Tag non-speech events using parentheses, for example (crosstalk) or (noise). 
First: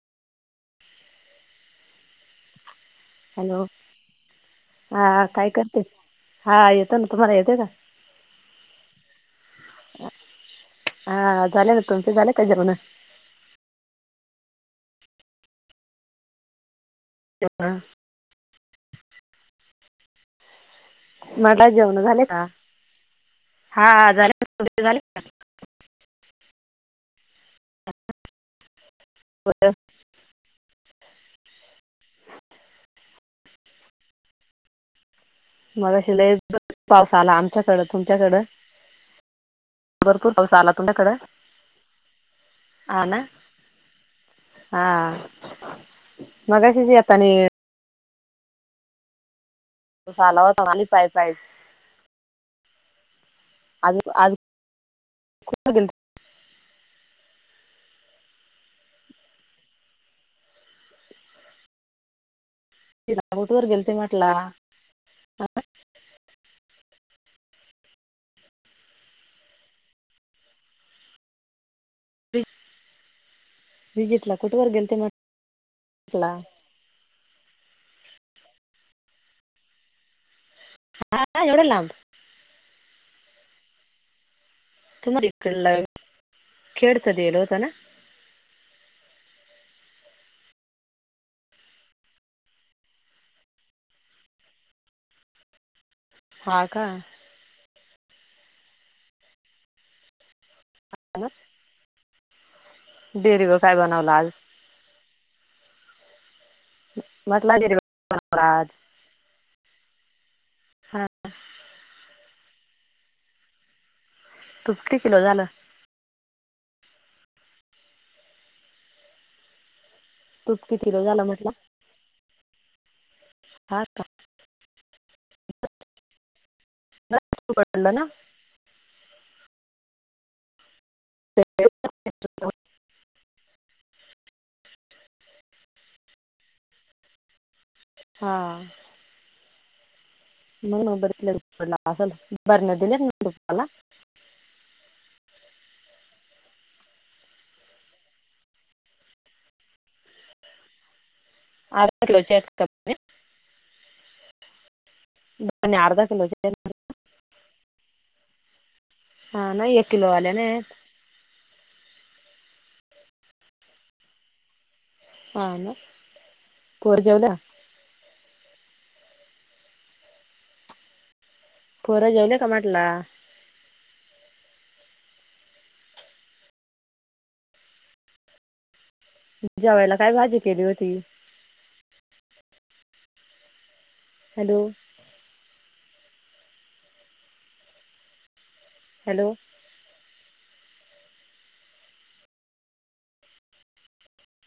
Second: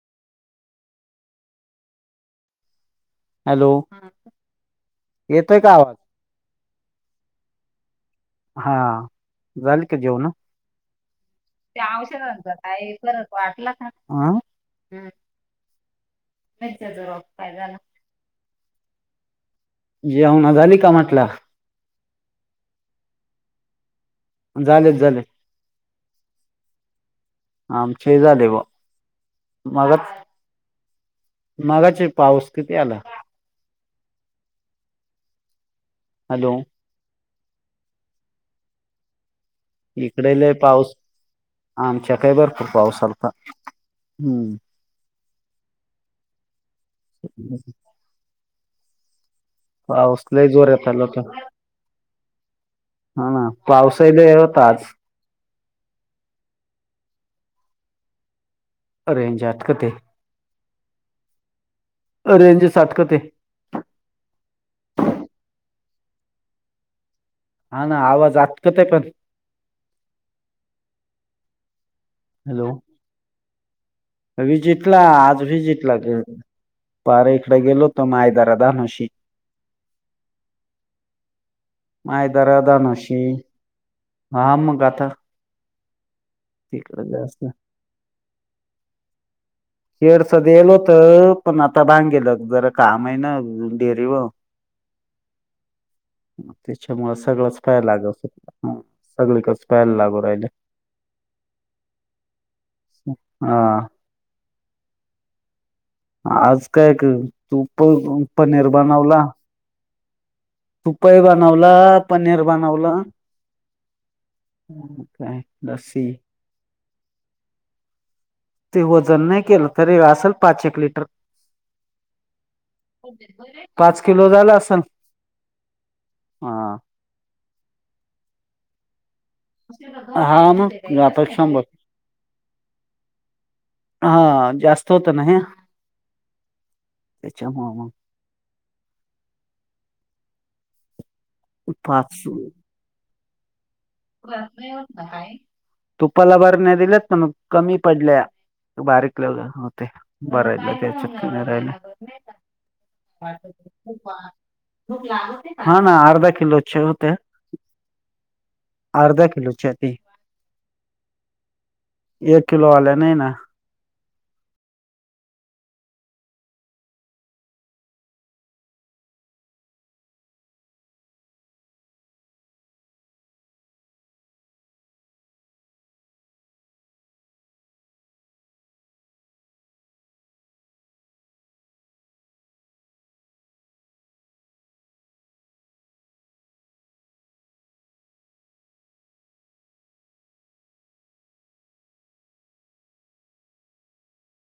Hello हा काय येतोय का करते आवाज हा येतो ना तुम्हाला येते का? हा झाल का जेवण हा झाले ना तुमचे झाले का जेवण वाटला का हा आहेच ह. जेवना झाली का म्हटलं मला जेवण झाले का हा झाले. ना. तुमचे झालेच झाले. आमचे झाले ब का? मग मगाचे पाऊस किती आला? मगाशी लय हॅलो पाऊस आला आमच्याकडं तुमच्याकडं. भरपूर इकडेले आला पाऊस तुमच्याकडं आमच्या काही भरपूर पाऊस हा ना आलता हम्म. हा मगाशी (unintelligible) पाऊस आला लय होता आणि जोरात आला पाय होता पायस. हा ना. आजूक पावसाही लय होता आज आजूक रेंज आटकते रेंजच अटकते तिला बोट वर गेलते म्हटला हा ना आवाज अटकतय पण हॅलो विजिटला कुठवर गेलते जितला आज भी जितला म्हटला कळत नाय इकडे गेलो होतो माय जरा धनुषी हा काय एवढ्या लांब मायदरा धानुशी हा मग आ (unintelligible) तिकडं खेडचं दिलं जास्त (unintelligible) थोडंसं गेलो होतो पण आता बांगेलं जरा काम आहे ना डेरीवर (unintelligible) मं हा का त्याच्यामुळे सगळंच पाहायला लागत हा सगळीकच पायला लागू राहिल. (unintelligible) डेरीवर हा काय बनवलं आज आज काय कर म्हटला तूप डेअरी चं पनीर आज बनवला. तूप ई बनवला पनीर बनवला तूप किती म किलो काय झालं लस्सी ते वजन नाय केलं तरी असेल तूप पाच किती एक किलो लिटर झालं म्हटलं हा पाच का किलो झाला असल हा पडलं ना हा म (unintelligible) हा जास्त होत ना हे त्याच्या मुळं मं हा नाय म बरच तूप पडला असल पाच बरन्या दिल्यात ना तुपाला तुपाला बरन्या दिल्यात पण कमी पडल्या बारीक लावल्या वर होते भरायला त्याच्या (unintelligible) हा ना अर्धा किलोचे होत्या. अर्धा हा किलो ना एक ती किलो आल्या नाही एक किलो आला नाय ना हां ना पर जाऊला परत जाईला का म्हटला जेवायला काय भाजी केली होती. Hello hello